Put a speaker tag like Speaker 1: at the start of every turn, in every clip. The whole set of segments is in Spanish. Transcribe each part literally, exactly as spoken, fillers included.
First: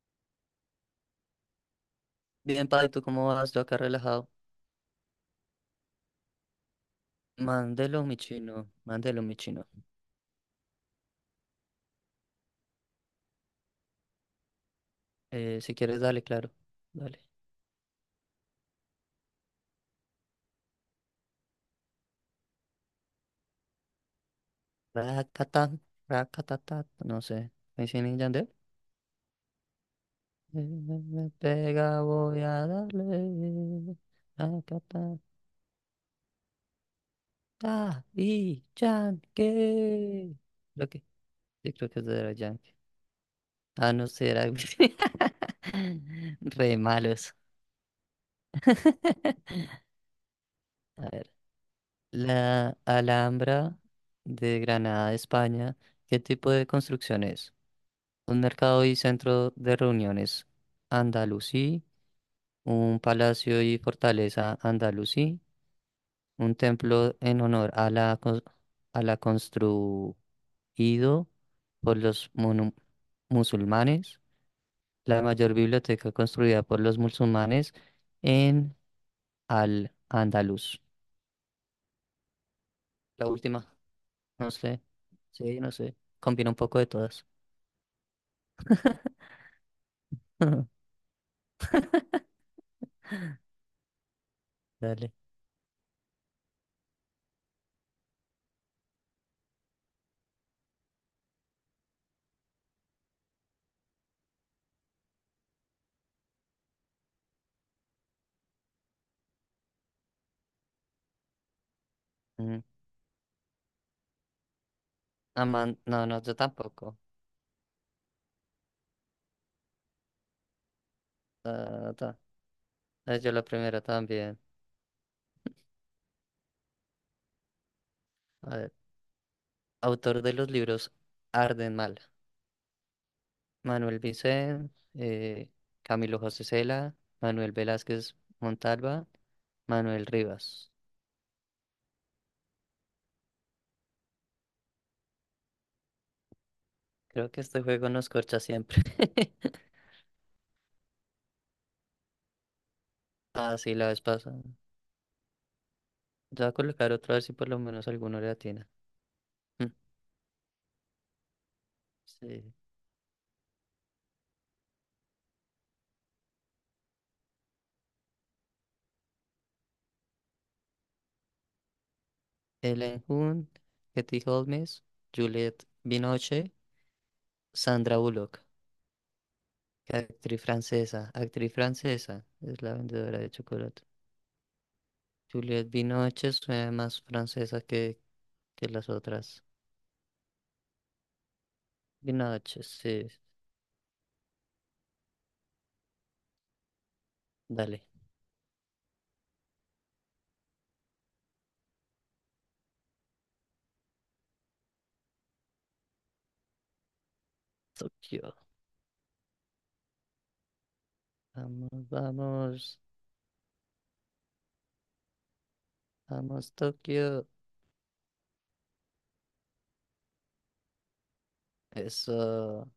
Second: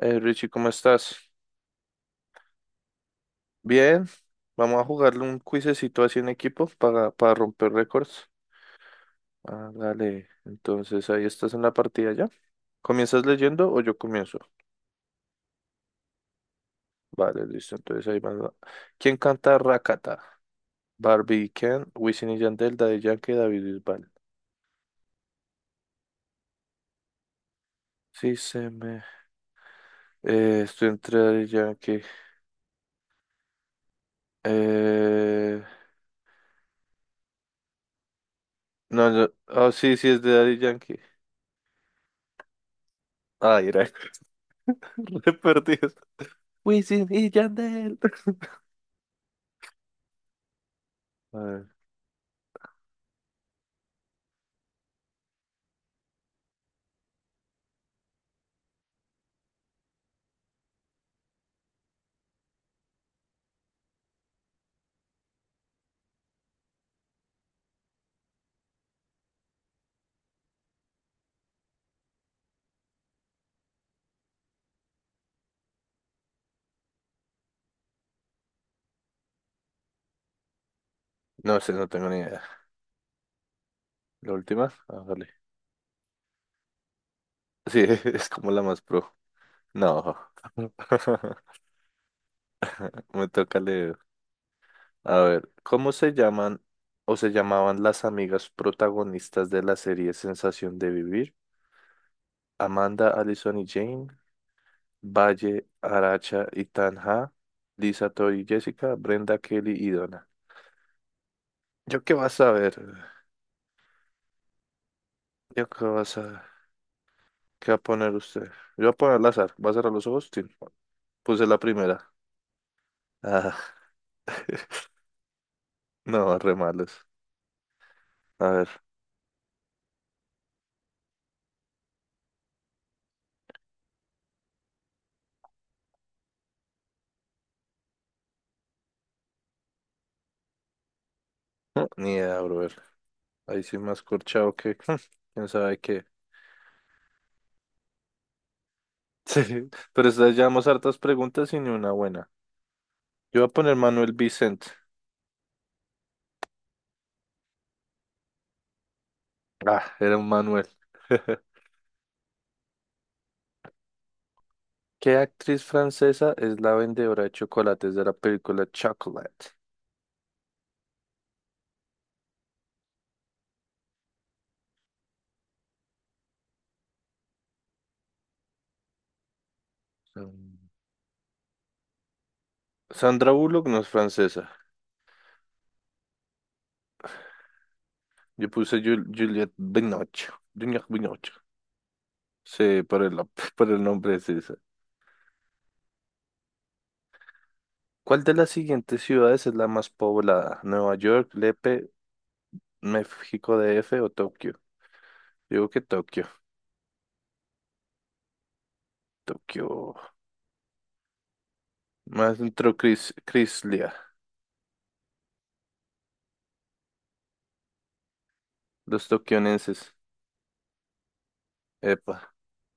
Speaker 1: Eh, Richie, ¿cómo estás?
Speaker 2: Bien, Pai, ¿tú cómo vas? Yo acá
Speaker 1: Bien,
Speaker 2: relajado.
Speaker 1: vamos a jugarle un cuisecito así en equipo para, para romper
Speaker 2: Mándelo, mi
Speaker 1: récords.
Speaker 2: chino. Mándelo, mi chino.
Speaker 1: Ah, dale, entonces ahí estás en la partida ya. ¿Comienzas leyendo o yo comienzo?
Speaker 2: Eh, si quieres, dale, claro. Dale.
Speaker 1: Vale, listo, entonces ahí va. ¿Quién canta Rakata? Barbie, Ken, Wisin y Yandel, Daddy Yankee, David Bisbal.
Speaker 2: Racatán, racatatá. No sé. ¿Me y
Speaker 1: Sí,
Speaker 2: Yandel?
Speaker 1: se me...
Speaker 2: Eh,
Speaker 1: eh, estoy entre
Speaker 2: Me
Speaker 1: Daddy Yankee.
Speaker 2: pega, voy a darle. Racatá.
Speaker 1: Eh...
Speaker 2: Ah, y
Speaker 1: No, no, oh, sí, sí, es de
Speaker 2: Yankee.
Speaker 1: Daddy
Speaker 2: Creo
Speaker 1: Yankee.
Speaker 2: que, sí, creo que es de los Yankee.
Speaker 1: Ay, era
Speaker 2: Ah, no sé, era.
Speaker 1: re perdido.
Speaker 2: Re
Speaker 1: Wisin y
Speaker 2: malos.
Speaker 1: Yandel.
Speaker 2: A ver.
Speaker 1: A ver.
Speaker 2: La Alhambra de Granada, España, ¿qué tipo de construcción es? Un mercado y centro de reuniones andalusí, un palacio y fortaleza andalusí, un templo en honor a la, cons- a la construido por los monu- musulmanes, la mayor biblioteca construida por los musulmanes en Al-Andalus.
Speaker 1: No sé, no tengo ni idea.
Speaker 2: La última,
Speaker 1: ¿La
Speaker 2: no
Speaker 1: última?
Speaker 2: sé,
Speaker 1: Ah, vale.
Speaker 2: sí, no sé, combina un poco de todas.
Speaker 1: Sí, es como la más pro. No. Me toca leer.
Speaker 2: Dale.
Speaker 1: A ver, ¿cómo se llaman o se llamaban las amigas protagonistas de la serie Sensación de Vivir? Amanda, Allison y Jane, Valle, Aracha y Tanja, Lisa, Tori y Jessica, Brenda, Kelly y Donna. ¿Yo qué vas a
Speaker 2: Ujú.
Speaker 1: ver?
Speaker 2: Ah,
Speaker 1: ¿Yo
Speaker 2: man,
Speaker 1: qué
Speaker 2: no,
Speaker 1: vas
Speaker 2: no, yo
Speaker 1: a...
Speaker 2: tampoco.
Speaker 1: ¿Qué va a poner usted? Yo voy a poner al azar. ¿Va a cerrar los ojos? Sí. Puse la
Speaker 2: Ta,
Speaker 1: primera.
Speaker 2: ta. Eh, Yo la
Speaker 1: Ah.
Speaker 2: primera también.
Speaker 1: No, re malos. A
Speaker 2: A
Speaker 1: ver,
Speaker 2: ver, autor de los libros Arden Mal. Manuel Vicent, eh, Camilo José Cela, Manuel Velázquez Montalva, Manuel Rivas.
Speaker 1: no, ni idea, brother. Ahí sí más corchado que quién sabe qué.
Speaker 2: Creo que este juego nos corcha siempre.
Speaker 1: Sí, pero estas llevamos hartas preguntas y ni una buena. Yo voy a
Speaker 2: Ah, sí,
Speaker 1: poner
Speaker 2: la vez
Speaker 1: Manuel
Speaker 2: pasada.
Speaker 1: Vicente.
Speaker 2: Yo voy a colocar otra vez si por lo menos alguno le atina. Mm,
Speaker 1: Ah, era un Manuel.
Speaker 2: sí.
Speaker 1: ¿Qué actriz francesa es la vendedora de chocolates de la película Chocolate?
Speaker 2: Ellen Hun, Katie Holmes, Juliette Binoche, Sandra Bullock. Actriz
Speaker 1: Mm.
Speaker 2: francesa, actriz francesa, es la vendedora de
Speaker 1: Sandra Bullock no
Speaker 2: chocolate.
Speaker 1: es francesa.
Speaker 2: Juliette Binoche suena más francesa que,
Speaker 1: Yo
Speaker 2: que
Speaker 1: puse
Speaker 2: las
Speaker 1: Jul-
Speaker 2: otras.
Speaker 1: Juliette Binoche. Juliette Binoche.
Speaker 2: Binoche,
Speaker 1: Sí, por
Speaker 2: sí,
Speaker 1: el, por el nombre es esa.
Speaker 2: dale.
Speaker 1: ¿Cuál de las siguientes ciudades es la más poblada? Nueva York, Lepe, México D F o Tokio. Digo que Tokio.
Speaker 2: Tokio,
Speaker 1: Tokio.
Speaker 2: vamos,
Speaker 1: Más dentro
Speaker 2: vamos,
Speaker 1: Cris, Crislia.
Speaker 2: vamos, Tokio.
Speaker 1: Los tokionenses. Epa.
Speaker 2: Eso,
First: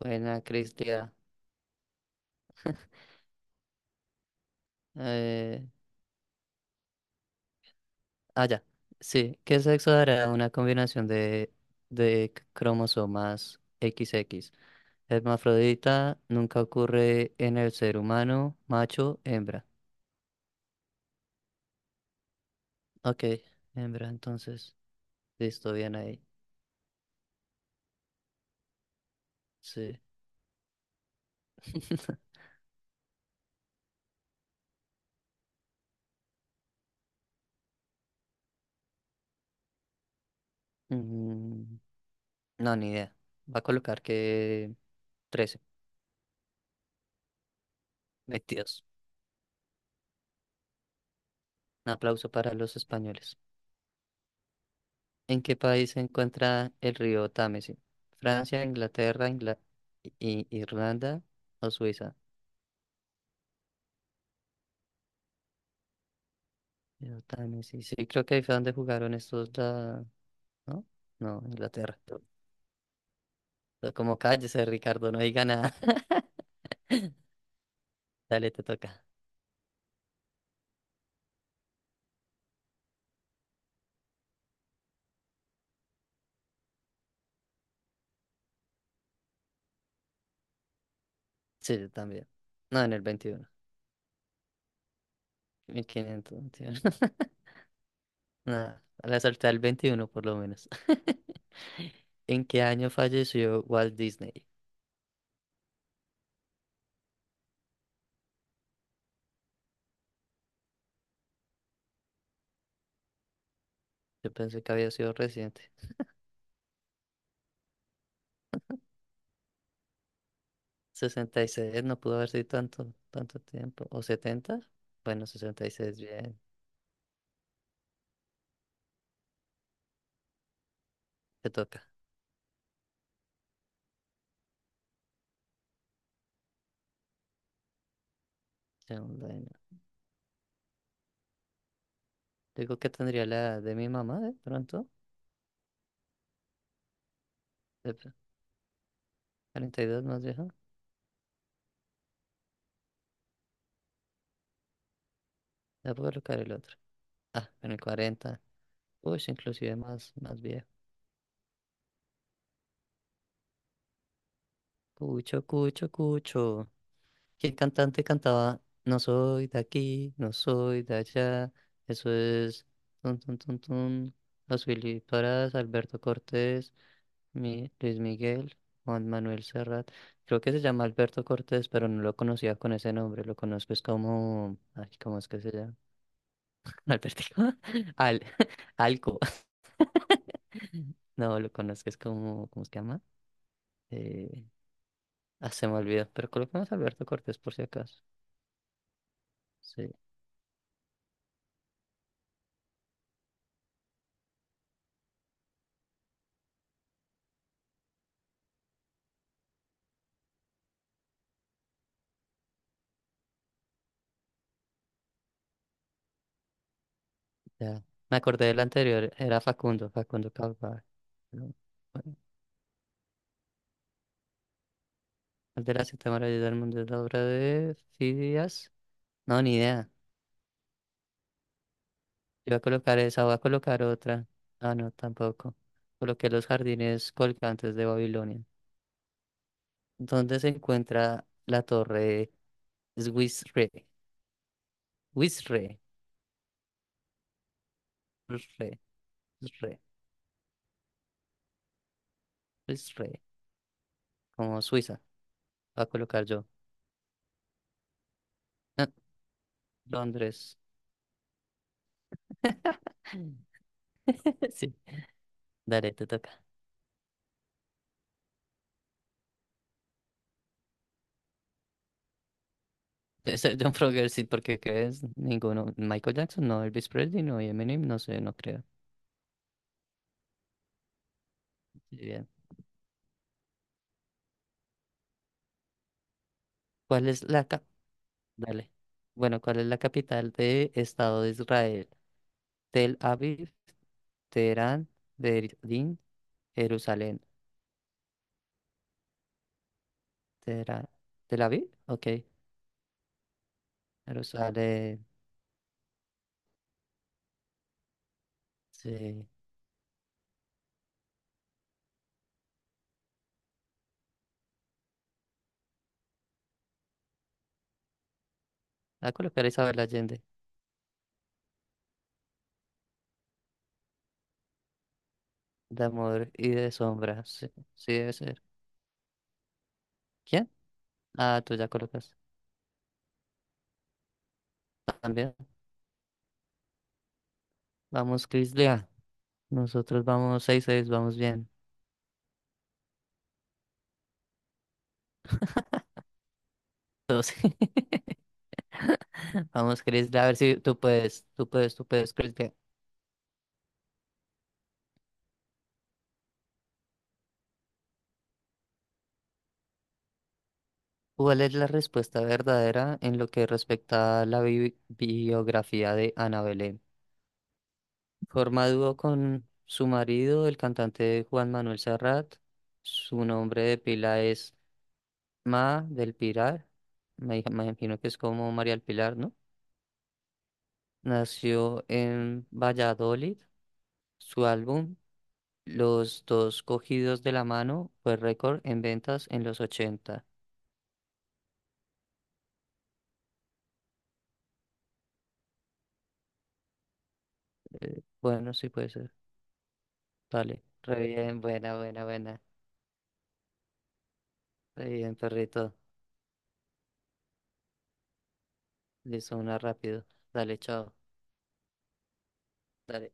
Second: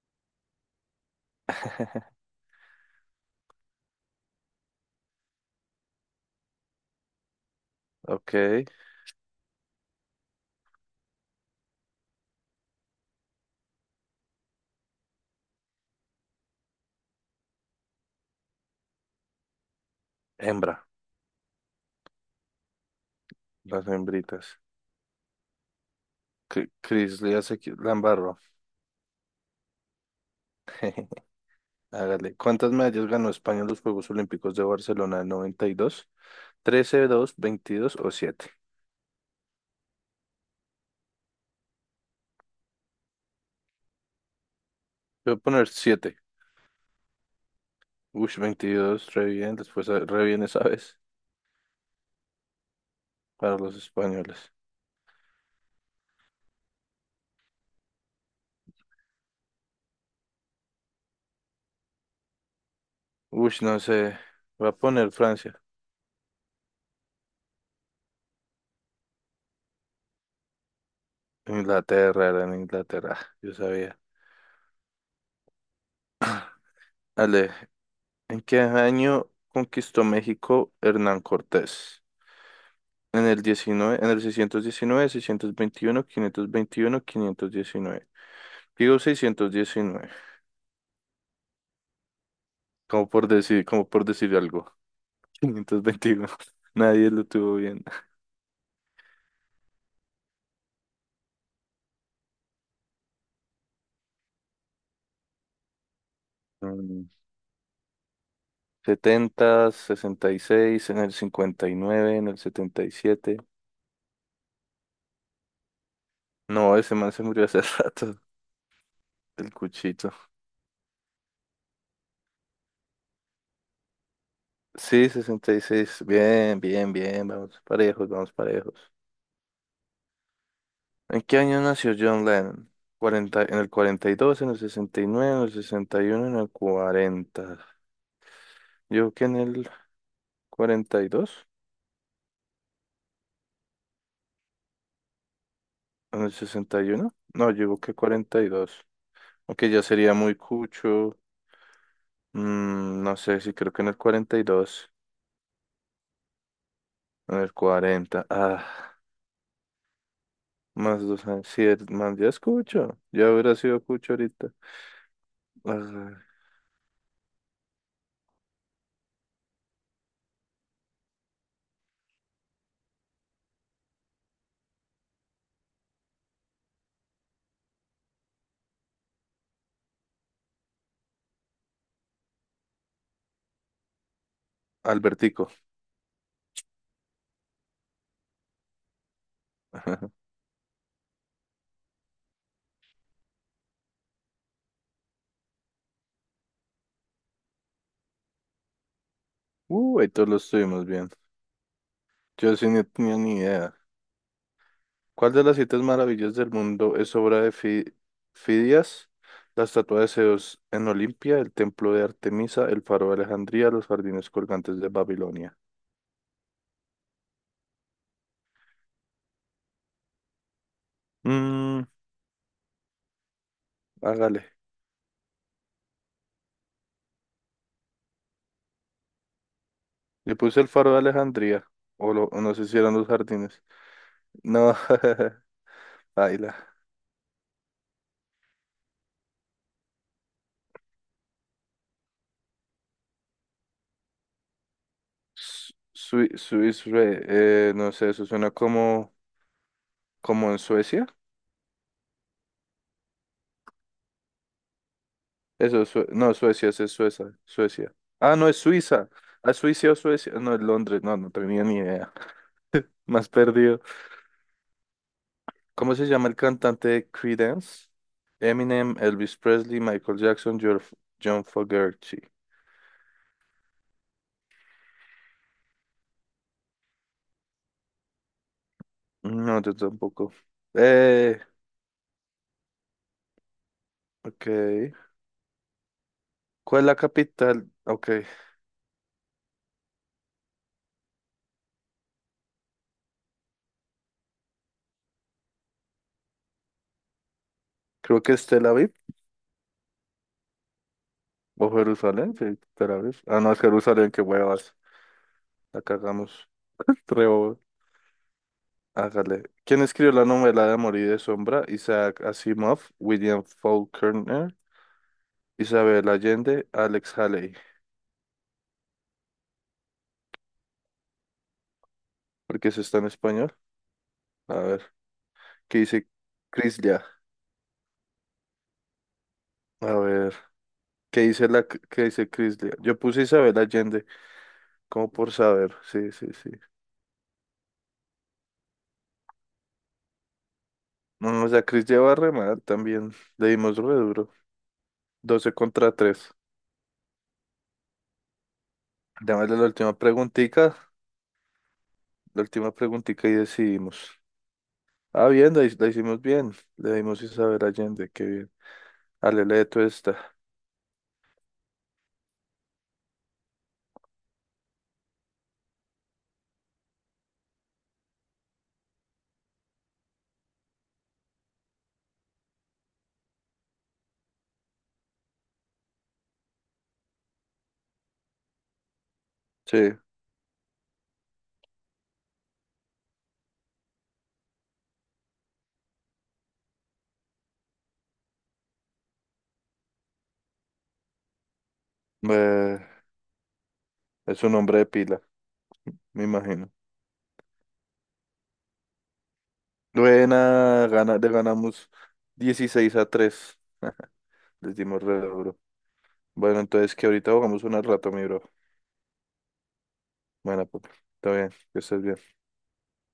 Speaker 2: buena, Cristia. Eh,
Speaker 1: Ok.
Speaker 2: ah, ya, sí, ¿qué sexo dará una combinación de, de c- cromosomas equis equis? Hermafrodita nunca ocurre en el ser humano, macho, hembra.
Speaker 1: Hembra.
Speaker 2: Ok,
Speaker 1: Las
Speaker 2: hembra,
Speaker 1: hembritas.
Speaker 2: entonces. Listo, bien ahí.
Speaker 1: Cri- Crislia se qui- la embarró.
Speaker 2: Sí.
Speaker 1: Hágale. ¿Cuántas medallas ganó España en los Juegos Olímpicos de Barcelona en noventa y dos? ¿trece, dos, veintidós o siete?
Speaker 2: Mm, no, ni idea. Va a colocar que
Speaker 1: Voy a
Speaker 2: trece,
Speaker 1: poner siete. Uy,
Speaker 2: veintidós.
Speaker 1: veintidós, re bien. Después eh, re bien esa vez
Speaker 2: Un aplauso para los españoles.
Speaker 1: para los españoles.
Speaker 2: ¿En qué país se encuentra el río Támesis? ¿Francia, Inglaterra, Ingla- I- Irlanda o Suiza?
Speaker 1: Uy, no sé. Voy a poner Francia.
Speaker 2: Río Támesis. Sí, creo que ahí fue donde jugaron estos la... ¿No? No, Inglaterra. Pero
Speaker 1: Inglaterra, era en Inglaterra, yo sabía.
Speaker 2: como cállese, Ricardo, no diga nada.
Speaker 1: Ale, ¿en
Speaker 2: Dale,
Speaker 1: qué
Speaker 2: te toca.
Speaker 1: año conquistó México Hernán Cortés? En el diecinueve, en el seiscientos seiscientos diecinueve, seiscientos veintiuno, quinientos veintiuno, quinientos diecinueve. Digo seiscientos diecinueve,
Speaker 2: Sí, yo también. No, en el
Speaker 1: como por decir, como por decir algo.
Speaker 2: veintiuno.
Speaker 1: Quinientos veintiuno.
Speaker 2: mil quinientos veintiuno.
Speaker 1: Nadie lo tuvo bien.
Speaker 2: Nada, la salté al veintiuno por lo menos. ¿En qué año falleció Walt Disney?
Speaker 1: Mm, setenta, sesenta y seis, en el cincuenta y nueve, en el setenta y siete.
Speaker 2: Yo pensé que había sido reciente.
Speaker 1: No, ese man se murió hace rato, el cuchito.
Speaker 2: Sesenta y seis no pudo haber sido tanto, tanto tiempo. ¿O setenta?
Speaker 1: Sí,
Speaker 2: Bueno,
Speaker 1: sesenta y
Speaker 2: sesenta y seis
Speaker 1: seis,
Speaker 2: bien,
Speaker 1: bien, bien, bien. Vamos parejos, vamos parejos. ¿En qué
Speaker 2: te
Speaker 1: año
Speaker 2: toca.
Speaker 1: nació John Lennon? Cuarenta, en el cuarenta y dos, en el sesenta y nueve, en el sesenta y uno, en el cuarenta. Yo digo que
Speaker 2: Segunda
Speaker 1: en
Speaker 2: año.
Speaker 1: el cuarenta y dos,
Speaker 2: Digo que tendría la edad de mi mamá de pronto.
Speaker 1: en el sesenta y uno, no, yo digo
Speaker 2: De
Speaker 1: que
Speaker 2: pr-
Speaker 1: cuarenta y dos. Aunque ya
Speaker 2: Cuarenta y dos
Speaker 1: sería
Speaker 2: más
Speaker 1: muy
Speaker 2: vieja.
Speaker 1: cucho. Mm, no sé si creo que en el cuarenta y dos,
Speaker 2: Ya puedo colocar el otro.
Speaker 1: en
Speaker 2: Ah,
Speaker 1: el
Speaker 2: en el
Speaker 1: cuarenta.
Speaker 2: cuarenta.
Speaker 1: Ah,
Speaker 2: Uy, inclusive más, más viejo.
Speaker 1: más dos años. Sí, el- más ya es cucho. Ya hubiera sido cucho ahorita.
Speaker 2: Cucho, cucho,
Speaker 1: Ah,
Speaker 2: cucho. Que el cantante cantaba No soy de aquí, no soy de allá. Eso es tun tun tun tun. Los Willy Parás, Alberto Cortés, Mi- Luis Miguel, Juan Manuel Serrat. Creo que se llama Alberto Cortés, pero no lo conocía con ese nombre. Lo conozco es como, ay, ¿cómo es que
Speaker 1: Albertico.
Speaker 2: se llama? Albertico. Al, Alco. No, lo conozco es como, ¿cómo se llama? Eh, ah, se me olvidó, pero coloquemos Alberto Cortés por si acaso. Sí.
Speaker 1: Uh, ahí todos lo estuvimos bien. Yo sí no tenía ni idea. ¿Cuál de las siete maravillas del mundo es obra de Fi- Fidias? La estatua de Zeus en Olimpia, el templo de Artemisa, el faro de Alejandría, los jardines colgantes de Babilonia.
Speaker 2: Ya. Me acordé del anterior, era Facundo, Facundo Cabral. ¿No?
Speaker 1: Mmm,
Speaker 2: Bueno,
Speaker 1: hágale.
Speaker 2: el de la séptima maravilla del mundo es la obra de Fidias. No, ni idea.
Speaker 1: Le puse el faro de Alejandría. O, lo- o
Speaker 2: Yo
Speaker 1: no
Speaker 2: voy a
Speaker 1: sé si eran
Speaker 2: colocar
Speaker 1: los
Speaker 2: esa, voy a
Speaker 1: jardines.
Speaker 2: colocar otra.
Speaker 1: No,
Speaker 2: Ah, no, tampoco. Coloqué los
Speaker 1: baila.
Speaker 2: jardines colgantes de Babilonia. ¿Dónde se encuentra la torre Swisre?
Speaker 1: Su-
Speaker 2: Swisre,
Speaker 1: Sui- Suiza, eh, no sé, eso suena
Speaker 2: Swisre,
Speaker 1: como,
Speaker 2: Swisre,
Speaker 1: como en Suecia.
Speaker 2: Swisre, como Suiza.
Speaker 1: Eso
Speaker 2: Voy a
Speaker 1: es, Sue-
Speaker 2: colocar
Speaker 1: no,
Speaker 2: yo.
Speaker 1: Suecia, ese es Suecia, Suecia. Ah, no, es
Speaker 2: Ah,
Speaker 1: Suiza. ¿A Suiza o Suecia? No,
Speaker 2: Londres.
Speaker 1: es Londres, no, no tenía ni idea. Más perdido.
Speaker 2: Sí, dale,
Speaker 1: ¿Cómo se
Speaker 2: te
Speaker 1: llama el
Speaker 2: toca.
Speaker 1: cantante de Creedence? Eminem, Elvis Presley, Michael Jackson, Jor- John Fogerty.
Speaker 2: Este, John Frogger, sí, porque ¿qué es? Ninguno. Michael Jackson, no. Elvis Presley, no. Y Eminem, no sé, no creo.
Speaker 1: No, yo tampoco. Eh,
Speaker 2: Bien.
Speaker 1: ok. ¿Cuál es la
Speaker 2: ¿Cuál es la cap-
Speaker 1: capital? Ok,
Speaker 2: Dale. Bueno, ¿cuál es la capital de Estado de Israel? Tel Aviv, Teherán, Berlín, Jerusalén.
Speaker 1: creo que es Tel Aviv
Speaker 2: Teherán. ¿Tel Aviv?
Speaker 1: o
Speaker 2: Ok.
Speaker 1: Jerusalén. Sí, Tel Aviv. Ah, no, es Jerusalén, qué huevas.
Speaker 2: Jerusalén.
Speaker 1: La cagamos. Re
Speaker 2: Sí.
Speaker 1: hágale. ¿Quién escribió la novela de Amor y de Sombra? Isaac Asimov, William Faulkner, Isabel Allende, Alex Haley.
Speaker 2: A colocar a Isabel Allende.
Speaker 1: ¿Por qué eso está en español? A ver, ¿qué
Speaker 2: De
Speaker 1: dice
Speaker 2: amor y de
Speaker 1: Crislia?
Speaker 2: sombra. Sí, sí debe ser.
Speaker 1: A ver,
Speaker 2: ¿Quién?
Speaker 1: ¿qué
Speaker 2: Ah,
Speaker 1: dice
Speaker 2: tú
Speaker 1: la
Speaker 2: ya
Speaker 1: qué
Speaker 2: colocas.
Speaker 1: dice Crislia? Yo puse Isabel Allende, como por
Speaker 2: También.
Speaker 1: saber. Sí, sí, sí.
Speaker 2: Vamos, Chris Lea. Nosotros vamos seis seis vamos
Speaker 1: No, o
Speaker 2: bien.
Speaker 1: sea, Crislia va re mal también. Le dimos re duro. doce contra tres.
Speaker 2: Todos.
Speaker 1: Démosle la
Speaker 2: Vamos,
Speaker 1: última
Speaker 2: Chris, a ver si
Speaker 1: preguntica.
Speaker 2: tú puedes, tú puedes, tú puedes, Chris.
Speaker 1: La
Speaker 2: Ve,
Speaker 1: última preguntica y decidimos. Ah, bien, la, hi- la hicimos bien. Le dimos Isabel Allende, qué bien. Alele Tuesta.
Speaker 2: ¿cuál es la respuesta verdadera en lo que respecta a la bi- biografía de Ana Belén? Forma dúo con su marido, el cantante Juan Manuel Serrat. Su nombre de pila es Ma del Pilar. Me, me imagino que es como María del Pilar, ¿no?
Speaker 1: Sí,
Speaker 2: Nació en Valladolid. Su álbum, Los dos cogidos de la mano, fue récord en ventas en los ochenta.
Speaker 1: eh, es un hombre de pila, me imagino.
Speaker 2: Eh, Bueno, sí puede ser. Vale.
Speaker 1: Buena,
Speaker 2: Re
Speaker 1: gana, le
Speaker 2: bien, buena,
Speaker 1: ganamos
Speaker 2: buena, buena.
Speaker 1: dieciséis a tres. Les
Speaker 2: Re
Speaker 1: dimos
Speaker 2: bien,
Speaker 1: re duro.
Speaker 2: perrito.
Speaker 1: Bueno, entonces que ahorita jugamos una rato, mi bro.
Speaker 2: Listo, una rápido. Dale,
Speaker 1: Bueno, papi,
Speaker 2: chao.
Speaker 1: está bien, que estés bien.
Speaker 2: Dale.